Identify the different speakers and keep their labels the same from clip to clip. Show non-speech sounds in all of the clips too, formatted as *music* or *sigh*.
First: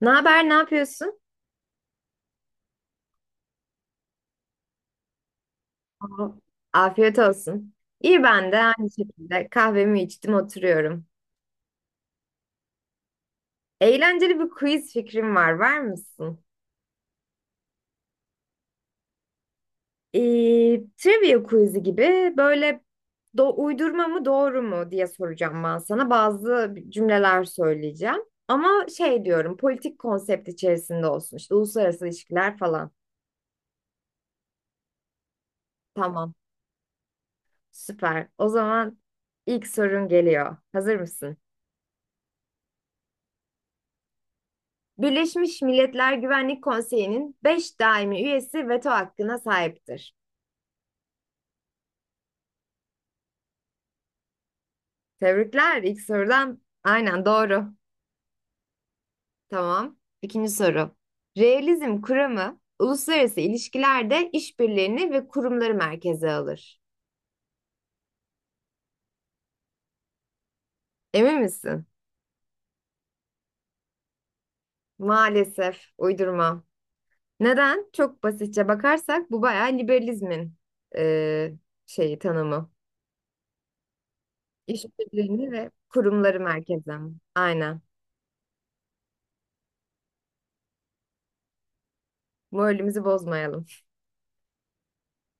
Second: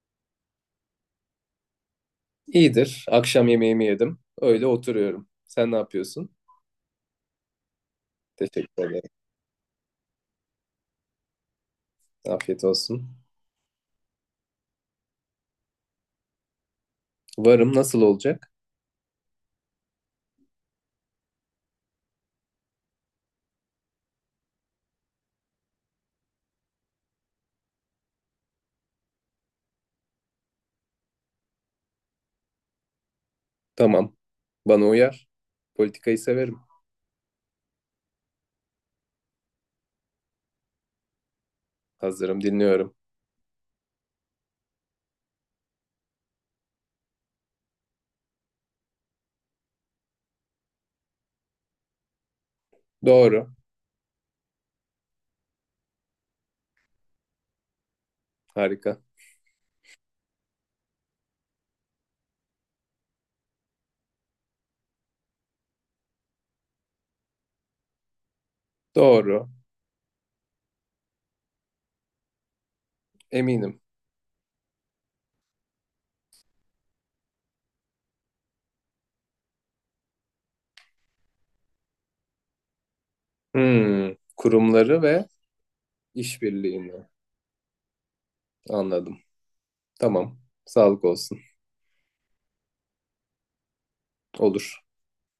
Speaker 1: Ne haber, ne yapıyorsun?
Speaker 2: İyidir. Akşam yemeğimi yedim. Öyle oturuyorum. Sen ne
Speaker 1: Aa,
Speaker 2: yapıyorsun?
Speaker 1: afiyet olsun. İyi ben de
Speaker 2: Teşekkür
Speaker 1: aynı
Speaker 2: ederim.
Speaker 1: şekilde kahvemi içtim oturuyorum.
Speaker 2: Afiyet olsun.
Speaker 1: Eğlenceli bir quiz fikrim var, var mısın?
Speaker 2: Varım, nasıl olacak?
Speaker 1: Ee, trivia quiz'i gibi böyle uydurma mı doğru mu diye soracağım ben sana. Bazı cümleler söyleyeceğim. Ama şey diyorum politik konsept içerisinde olsun işte uluslararası ilişkiler falan.
Speaker 2: Tamam. Bana uyar. Politikayı
Speaker 1: Tamam,
Speaker 2: severim.
Speaker 1: süper. O zaman ilk sorun geliyor. Hazır mısın?
Speaker 2: Hazırım, dinliyorum.
Speaker 1: Birleşmiş Milletler Güvenlik Konseyi'nin 5 daimi üyesi veto hakkına sahiptir.
Speaker 2: Doğru.
Speaker 1: Tebrikler ilk sorudan. Aynen doğru.
Speaker 2: Harika.
Speaker 1: Tamam. İkinci soru. Realizm kuramı uluslararası ilişkilerde işbirliğini ve kurumları merkeze alır.
Speaker 2: Doğru.
Speaker 1: Emin misin?
Speaker 2: Eminim.
Speaker 1: Maalesef uydurma. Neden? Çok basitçe bakarsak bu bayağı liberalizmin eee, şeyi tanımı.
Speaker 2: Hmm. Kurumları ve
Speaker 1: İşbirliğini ve kurumları merkeze.
Speaker 2: işbirliğini
Speaker 1: Aynen.
Speaker 2: anladım. Tamam. Sağlık olsun.
Speaker 1: Moralimizi bozmayalım.
Speaker 2: Olur.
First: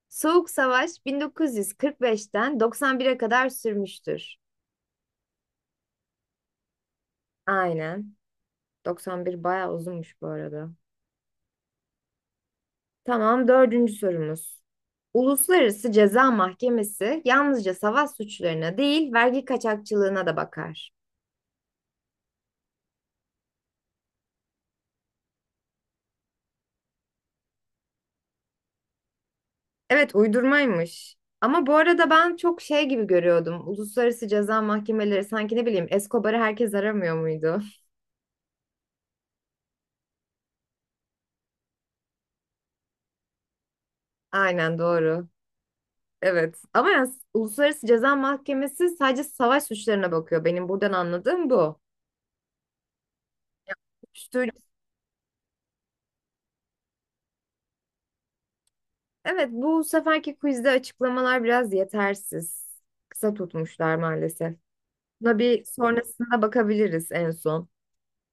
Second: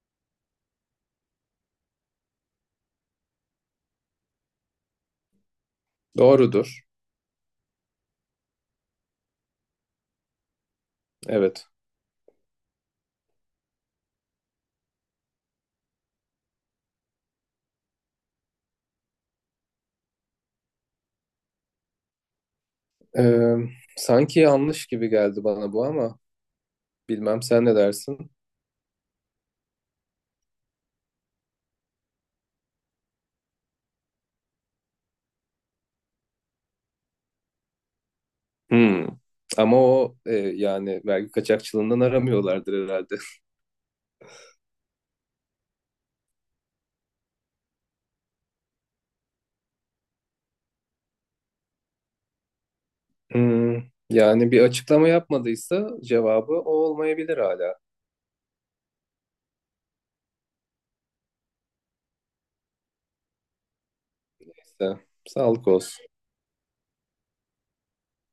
Speaker 1: Soğuk Savaş 1945'ten 91'e kadar sürmüştür.
Speaker 2: Doğrudur.
Speaker 1: Aynen. 91 bayağı uzunmuş bu arada.
Speaker 2: Evet.
Speaker 1: Tamam, dördüncü sorumuz. Uluslararası Ceza Mahkemesi yalnızca savaş suçlarına değil, vergi kaçakçılığına da bakar.
Speaker 2: Ee, Sanki yanlış gibi geldi bana bu, ama bilmem sen ne dersin?
Speaker 1: Evet, uydurmaymış. Ama bu arada ben çok şey gibi görüyordum. Uluslararası Ceza Mahkemeleri sanki ne bileyim Escobar'ı herkes aramıyor muydu?
Speaker 2: Hmm. Ama yani vergi kaçakçılığından aramıyorlardır herhalde.
Speaker 1: *laughs* Aynen doğru. Evet. Ama yani Uluslararası Ceza Mahkemesi sadece savaş suçlarına bakıyor. Benim buradan anladığım bu.
Speaker 2: Hmm. Yani
Speaker 1: Uyuşturucu-
Speaker 2: bir açıklama yapmadıysa cevabı o olmayabilir hala.
Speaker 1: Evet, bu seferki quizde açıklamalar biraz yetersiz. Kısa tutmuşlar maalesef.
Speaker 2: İşte,
Speaker 1: Buna bir
Speaker 2: sağlık olsun.
Speaker 1: sonrasında bakabiliriz en son.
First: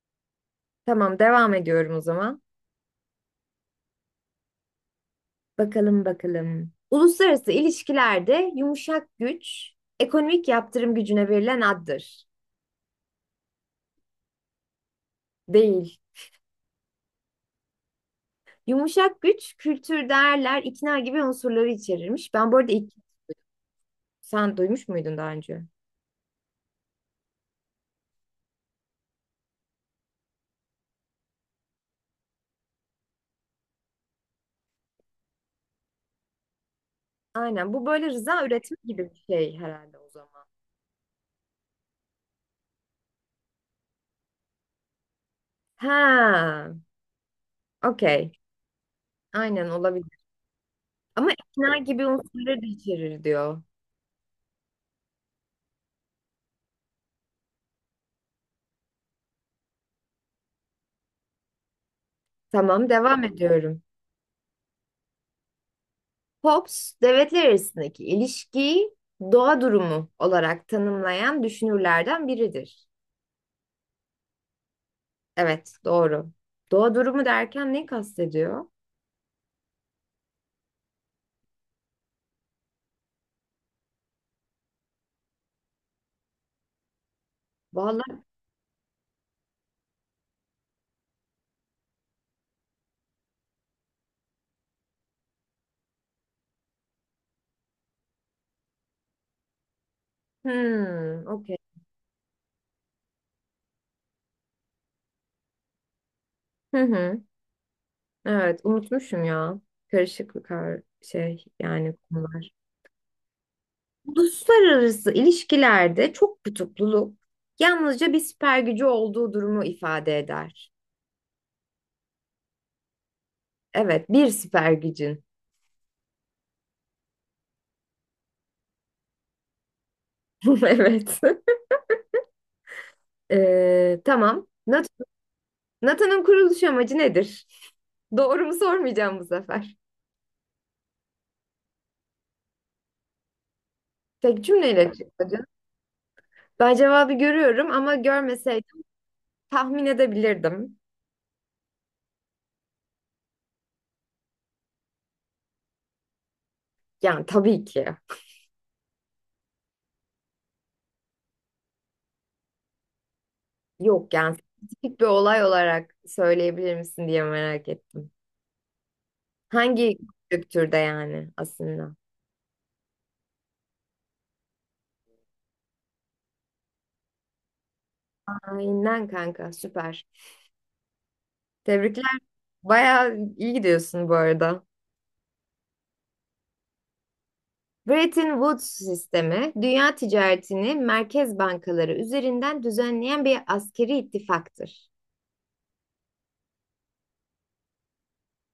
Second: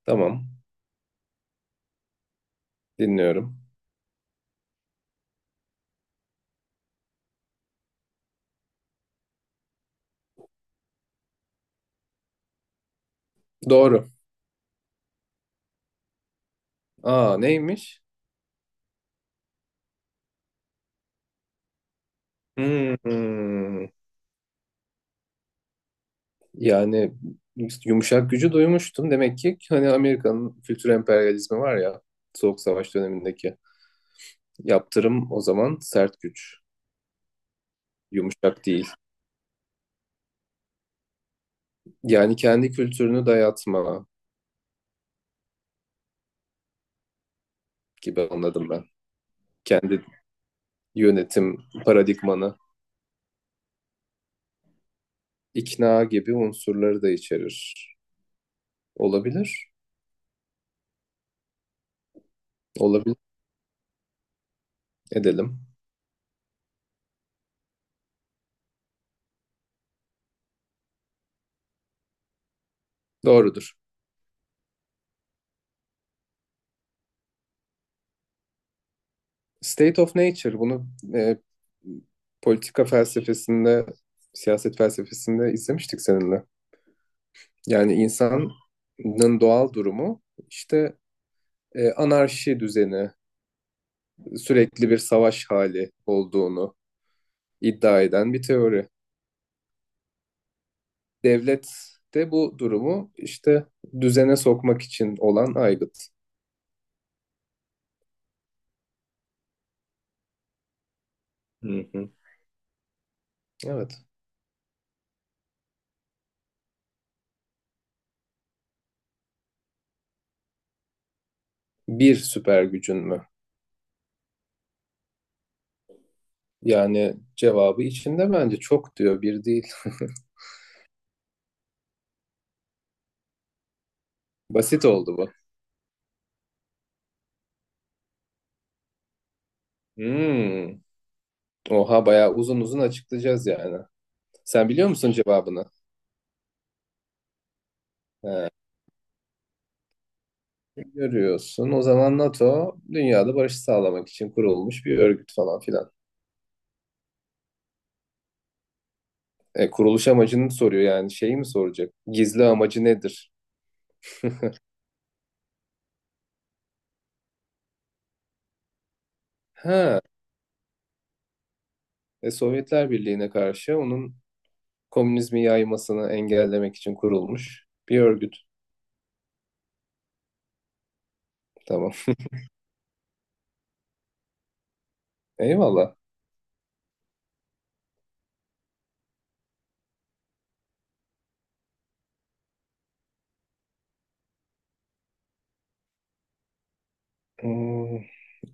Speaker 2: Tamam.
Speaker 1: Tamam, devam ediyorum o zaman.
Speaker 2: Dinliyorum.
Speaker 1: Bakalım bakalım. Uluslararası ilişkilerde yumuşak güç, ekonomik yaptırım gücüne verilen addır.
Speaker 2: Doğru.
Speaker 1: Değil.
Speaker 2: Aa, neymiş?
Speaker 1: Yumuşak güç, kültür, değerler, ikna gibi unsurları içerirmiş. Ben bu arada,
Speaker 2: Hmm.
Speaker 1: sen duymuş muydun daha önce?
Speaker 2: Yani yumuşak gücü duymuştum. Demek ki hani Amerika'nın kültür emperyalizmi var ya, Soğuk Savaş dönemindeki. Yaptırım o zaman sert güç.
Speaker 1: Aynen. Bu böyle rıza
Speaker 2: Yumuşak
Speaker 1: üretimi
Speaker 2: değil.
Speaker 1: gibi bir şey herhalde o zaman.
Speaker 2: Yani kendi kültürünü dayatma
Speaker 1: Ha,
Speaker 2: gibi
Speaker 1: okey.
Speaker 2: anladım ben.
Speaker 1: Aynen
Speaker 2: Kendi
Speaker 1: olabilir. Ama
Speaker 2: yönetim
Speaker 1: ikna gibi
Speaker 2: paradigmanı,
Speaker 1: unsurları da içerir diyor.
Speaker 2: ikna gibi unsurları da içerir. Olabilir,
Speaker 1: Tamam,
Speaker 2: olabilir
Speaker 1: devam ediyorum.
Speaker 2: edelim.
Speaker 1: Hobbes, devletler arasındaki ilişkiyi doğa durumu olarak tanımlayan düşünürlerden biridir.
Speaker 2: Doğrudur.
Speaker 1: Evet, doğru. Doğa durumu derken ne kastediyor?
Speaker 2: State of Nature bunu e, politika felsefesinde, siyaset felsefesinde izlemiştik seninle. Yani
Speaker 1: Vallahi,
Speaker 2: insanın doğal durumu işte anarşi düzeni, sürekli bir savaş hali olduğunu iddia eden bir teori.
Speaker 1: hmm, okey.
Speaker 2: Devlet de bu durumu işte düzene sokmak için olan aygıt.
Speaker 1: Hı hı. Evet, unutmuşum ya. Karışık bir şey
Speaker 2: Hı
Speaker 1: yani
Speaker 2: hı.
Speaker 1: konular.
Speaker 2: Evet.
Speaker 1: Uluslararası ilişkilerde çok kutupluluk yalnızca bir süper gücü olduğu durumu ifade eder.
Speaker 2: Bir süper gücün mü?
Speaker 1: Evet, bir süper gücün.
Speaker 2: Yani cevabı içinde, bence çok diyor bir değil. *laughs*
Speaker 1: *laughs* Evet. Tamam.
Speaker 2: Basit oldu bu.
Speaker 1: NATO'nun kuruluş amacı nedir? *laughs* Doğru mu sormayacağım bu sefer.
Speaker 2: Hmm. Oha, bayağı uzun uzun açıklayacağız yani.
Speaker 1: Tek
Speaker 2: Sen
Speaker 1: cümleyle
Speaker 2: biliyor musun
Speaker 1: açıklayacağım.
Speaker 2: cevabını?
Speaker 1: Ben cevabı görüyorum ama
Speaker 2: He.
Speaker 1: görmeseydim tahmin edebilirdim.
Speaker 2: Görüyorsun. O zaman NATO dünyada barışı sağlamak için kurulmuş bir örgüt falan filan.
Speaker 1: Yani tabii ki.
Speaker 2: E, kuruluş amacını soruyor yani şeyi mi soracak? Gizli amacı nedir?
Speaker 1: Yok yani spesifik bir olay olarak söyleyebilir misin diye merak ettim. Hangi
Speaker 2: Ha,
Speaker 1: kültürde yani aslında?
Speaker 2: Sovyetler Birliği'ne karşı onun komünizmi yaymasını engellemek için kurulmuş bir örgüt.
Speaker 1: Aynen kanka, süper.
Speaker 2: Tamam.
Speaker 1: Tebrikler. Bayağı iyi gidiyorsun bu arada.
Speaker 2: Eyvallah.
Speaker 1: Bretton Woods sistemi, dünya ticaretini merkez bankaları üzerinden düzenleyen bir askeri ittifaktır.
Speaker 2: Hmm,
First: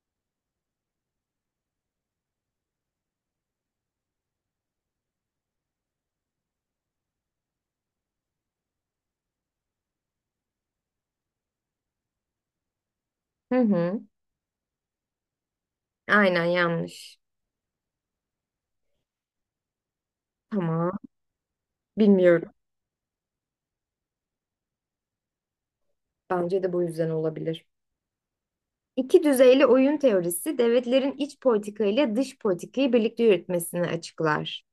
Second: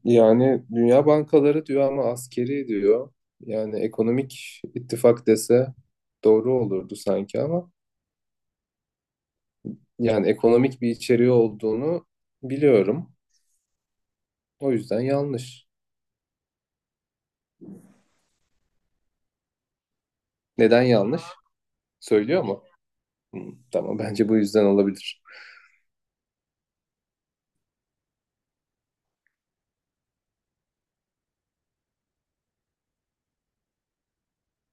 Speaker 2: yani Dünya Bankaları diyor ama askeri diyor. Yani ekonomik ittifak dese doğru olurdu sanki, ama yani ekonomik bir içeriği olduğunu biliyorum.
Speaker 1: Hı hı.
Speaker 2: O yüzden yanlış.
Speaker 1: Aynen yanlış.
Speaker 2: Neden
Speaker 1: Tamam.
Speaker 2: yanlış? Söylüyor
Speaker 1: Bilmiyorum.
Speaker 2: mu? Hmm, tamam, bence bu yüzden olabilir.
Speaker 1: Bence de bu yüzden olabilir. İki düzeyli oyun teorisi devletlerin iç politika ile dış politikayı birlikte yürütmesini açıklar.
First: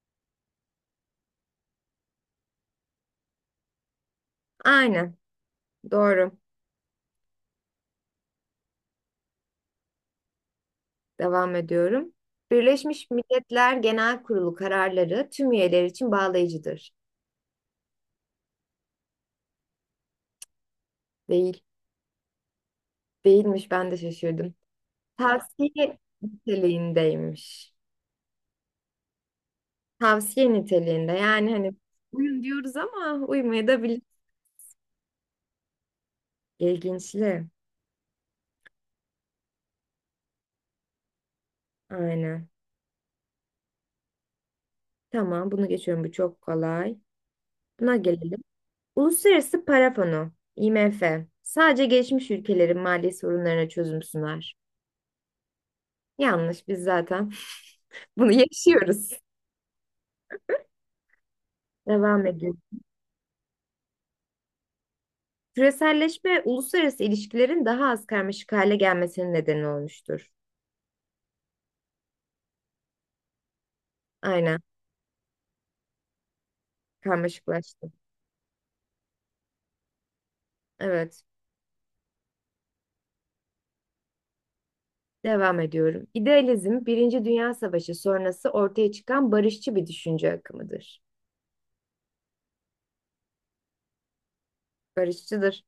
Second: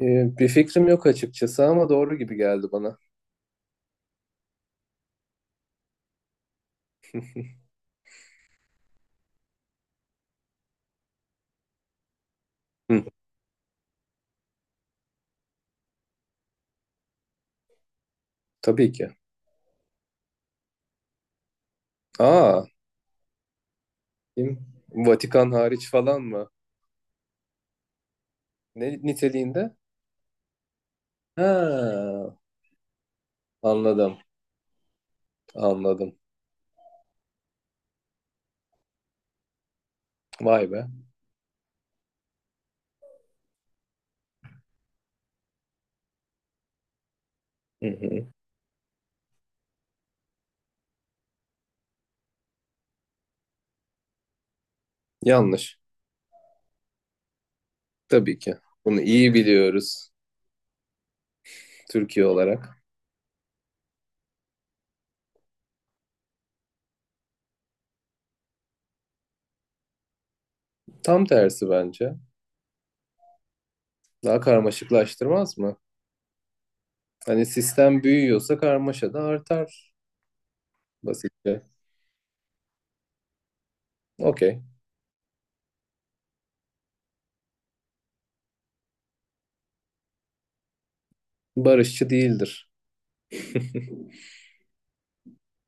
Speaker 2: Bir fikrim yok açıkçası, ama doğru gibi geldi bana.
Speaker 1: Aynen. Doğru. Devam ediyorum.
Speaker 2: Hı,
Speaker 1: Birleşmiş Milletler Genel Kurulu kararları tüm üyeler için bağlayıcıdır.
Speaker 2: tabii ki.
Speaker 1: Değil.
Speaker 2: Aa,
Speaker 1: Değilmiş, ben de şaşırdım.
Speaker 2: kim? Vatikan hariç
Speaker 1: Tavsiye
Speaker 2: falan mı?
Speaker 1: niteliğindeymiş.
Speaker 2: Ne niteliğinde?
Speaker 1: Tavsiye niteliğinde
Speaker 2: Ha,
Speaker 1: yani hani uyun diyoruz ama uymaya da bilir.
Speaker 2: anladım. Anladım.
Speaker 1: İlginçli.
Speaker 2: Vay be.
Speaker 1: Aynen. Tamam, bunu geçiyorum, bu çok kolay.
Speaker 2: Hı
Speaker 1: Buna
Speaker 2: hı.
Speaker 1: gelelim. Uluslararası Para Fonu IMF sadece gelişmiş ülkelerin mali sorunlarına çözüm sunar.
Speaker 2: Yanlış.
Speaker 1: Yanlış, biz zaten *laughs* bunu
Speaker 2: Tabii ki. Bunu
Speaker 1: yaşıyoruz.
Speaker 2: iyi biliyoruz
Speaker 1: Devam
Speaker 2: Türkiye
Speaker 1: ediyorum.
Speaker 2: olarak.
Speaker 1: Küreselleşme uluslararası ilişkilerin daha az karmaşık hale gelmesinin nedeni olmuştur.
Speaker 2: Tam tersi bence. Daha
Speaker 1: Aynen,
Speaker 2: karmaşıklaştırmaz mı? Hani
Speaker 1: karmaşıklaştı.
Speaker 2: sistem büyüyorsa karmaşa da artar
Speaker 1: Evet,
Speaker 2: basitçe. Okey.
Speaker 1: devam ediyorum. İdealizm, Birinci Dünya Savaşı sonrası ortaya çıkan barışçı bir düşünce akımıdır.
Speaker 2: Barışçı değildir.
Speaker 1: Barışçıdır.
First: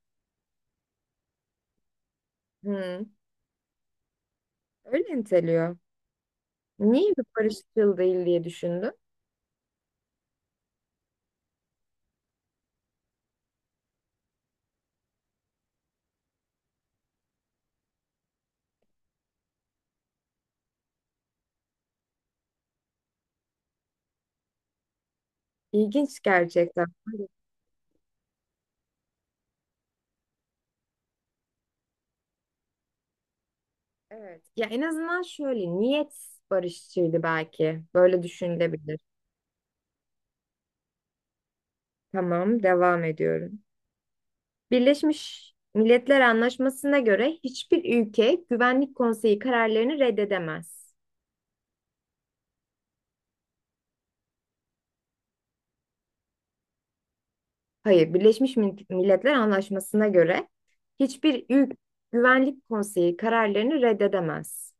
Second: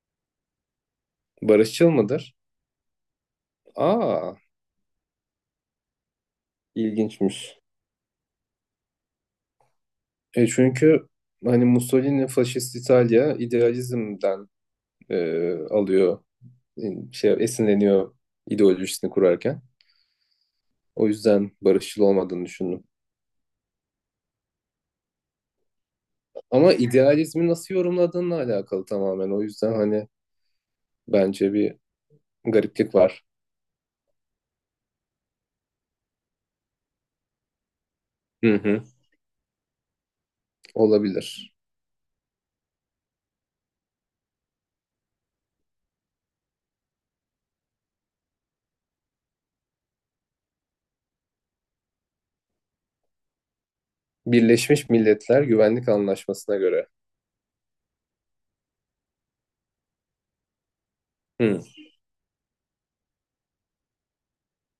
Speaker 2: Barışçıl mıdır?
Speaker 1: Hı,
Speaker 2: Aa,
Speaker 1: öyle niteliyor. Niye bir
Speaker 2: ilginçmiş.
Speaker 1: barışçıl değil diye düşündüm.
Speaker 2: E çünkü hani Mussolini faşist İtalya idealizmden alıyor, e, şey esinleniyor ideolojisini kurarken. O yüzden barışçıl olmadığını düşündüm.
Speaker 1: İlginç
Speaker 2: Ama
Speaker 1: gerçekten.
Speaker 2: idealizmi nasıl yorumladığınla alakalı tamamen. O yüzden hani bence bir gariplik var.
Speaker 1: Evet. Ya en azından şöyle, niyet barışçıydı belki. Böyle
Speaker 2: Hı hı.
Speaker 1: düşünülebilir.
Speaker 2: Olabilir.
Speaker 1: Tamam, devam ediyorum. Birleşmiş Milletler Anlaşması'na göre hiçbir ülke Güvenlik Konseyi kararlarını reddedemez.
Speaker 2: Birleşmiş Milletler Güvenlik Anlaşması'na göre.
Speaker 1: Hayır, Birleşmiş Milletler Anlaşması'na göre hiçbir
Speaker 2: Hı.
Speaker 1: ülke Güvenlik Konseyi kararlarını reddedemez.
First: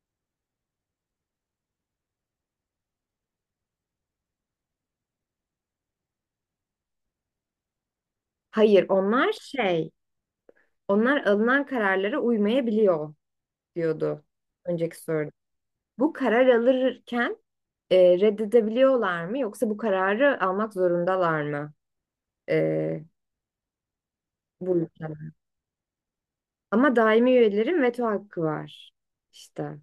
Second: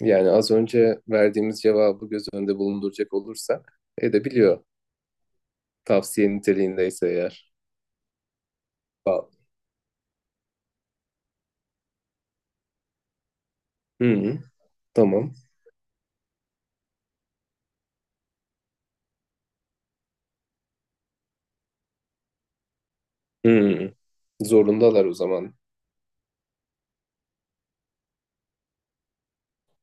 Speaker 2: Yani az önce verdiğimiz cevabı göz önünde bulunduracak olursak edebiliyor. Tavsiye niteliğindeyse eğer.
Speaker 1: Hayır,
Speaker 2: Ba-
Speaker 1: onlar şey, onlar alınan kararlara uymayabiliyor
Speaker 2: Hı
Speaker 1: diyordu
Speaker 2: hı.
Speaker 1: önceki soruda.
Speaker 2: Tamam.
Speaker 1: Bu karar alırken reddedebiliyorlar mı yoksa bu kararı almak zorundalar mı e,
Speaker 2: Hı
Speaker 1: bu
Speaker 2: Zorundalar o
Speaker 1: ülkeler?
Speaker 2: zaman.
Speaker 1: Ama daimi üyelerin veto hakkı var. İşte.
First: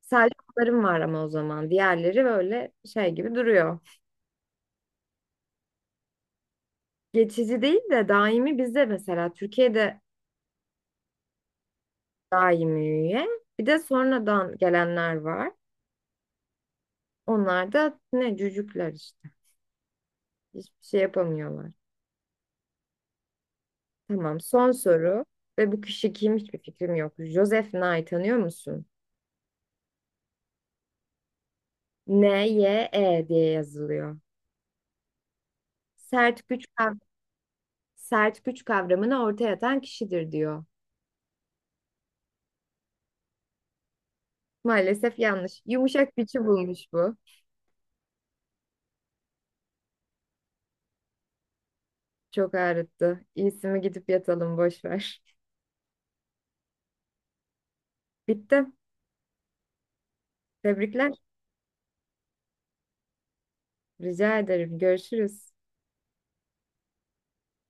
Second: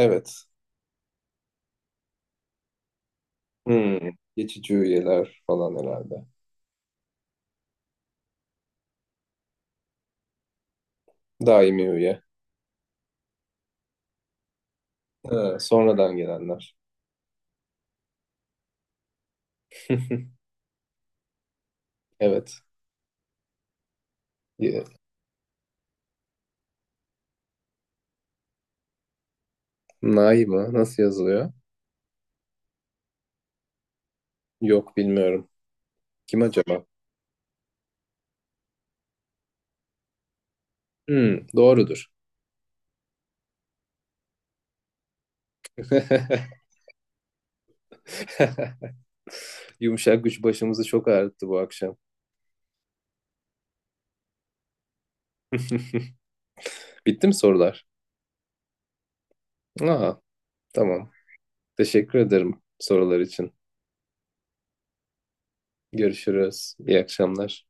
Speaker 1: Sadece onların var ama o zaman. Diğerleri böyle şey gibi duruyor.
Speaker 2: Hı. Geçici üyeler falan herhalde.
Speaker 1: Geçici değil de daimi, bizde mesela Türkiye'de
Speaker 2: Daimi üye.
Speaker 1: daimi üye. Bir de sonradan gelenler var.
Speaker 2: Ha, sonradan gelenler.
Speaker 1: Onlar da ne cücükler işte. Hiçbir şey yapamıyorlar.
Speaker 2: Evet.
Speaker 1: Tamam, son soru. Ve bu kişi kim, hiçbir fikrim yok. Joseph Nye tanıyor musun?
Speaker 2: Nay mı? Nasıl yazılıyor?
Speaker 1: Nye diye yazılıyor.
Speaker 2: Yok, bilmiyorum. Kim
Speaker 1: Sert güç
Speaker 2: acaba?
Speaker 1: kav- Sert güç kavramını ortaya atan kişidir diyor.
Speaker 2: Hmm, doğrudur.
Speaker 1: Maalesef yanlış. Yumuşak gücü
Speaker 2: *laughs*
Speaker 1: bulmuş bu.
Speaker 2: Yumuşak güç başımızı çok ağrıttı bu akşam.
Speaker 1: Çok ağrıttı. İyisi mi gidip yatalım, boş ver.
Speaker 2: *laughs* Bitti mi sorular?
Speaker 1: *laughs* Bitti.
Speaker 2: Aa, tamam.
Speaker 1: Tebrikler.
Speaker 2: Teşekkür ederim sorular için.
Speaker 1: Rica ederim. Görüşürüz.
Speaker 2: Görüşürüz. İyi akşamlar.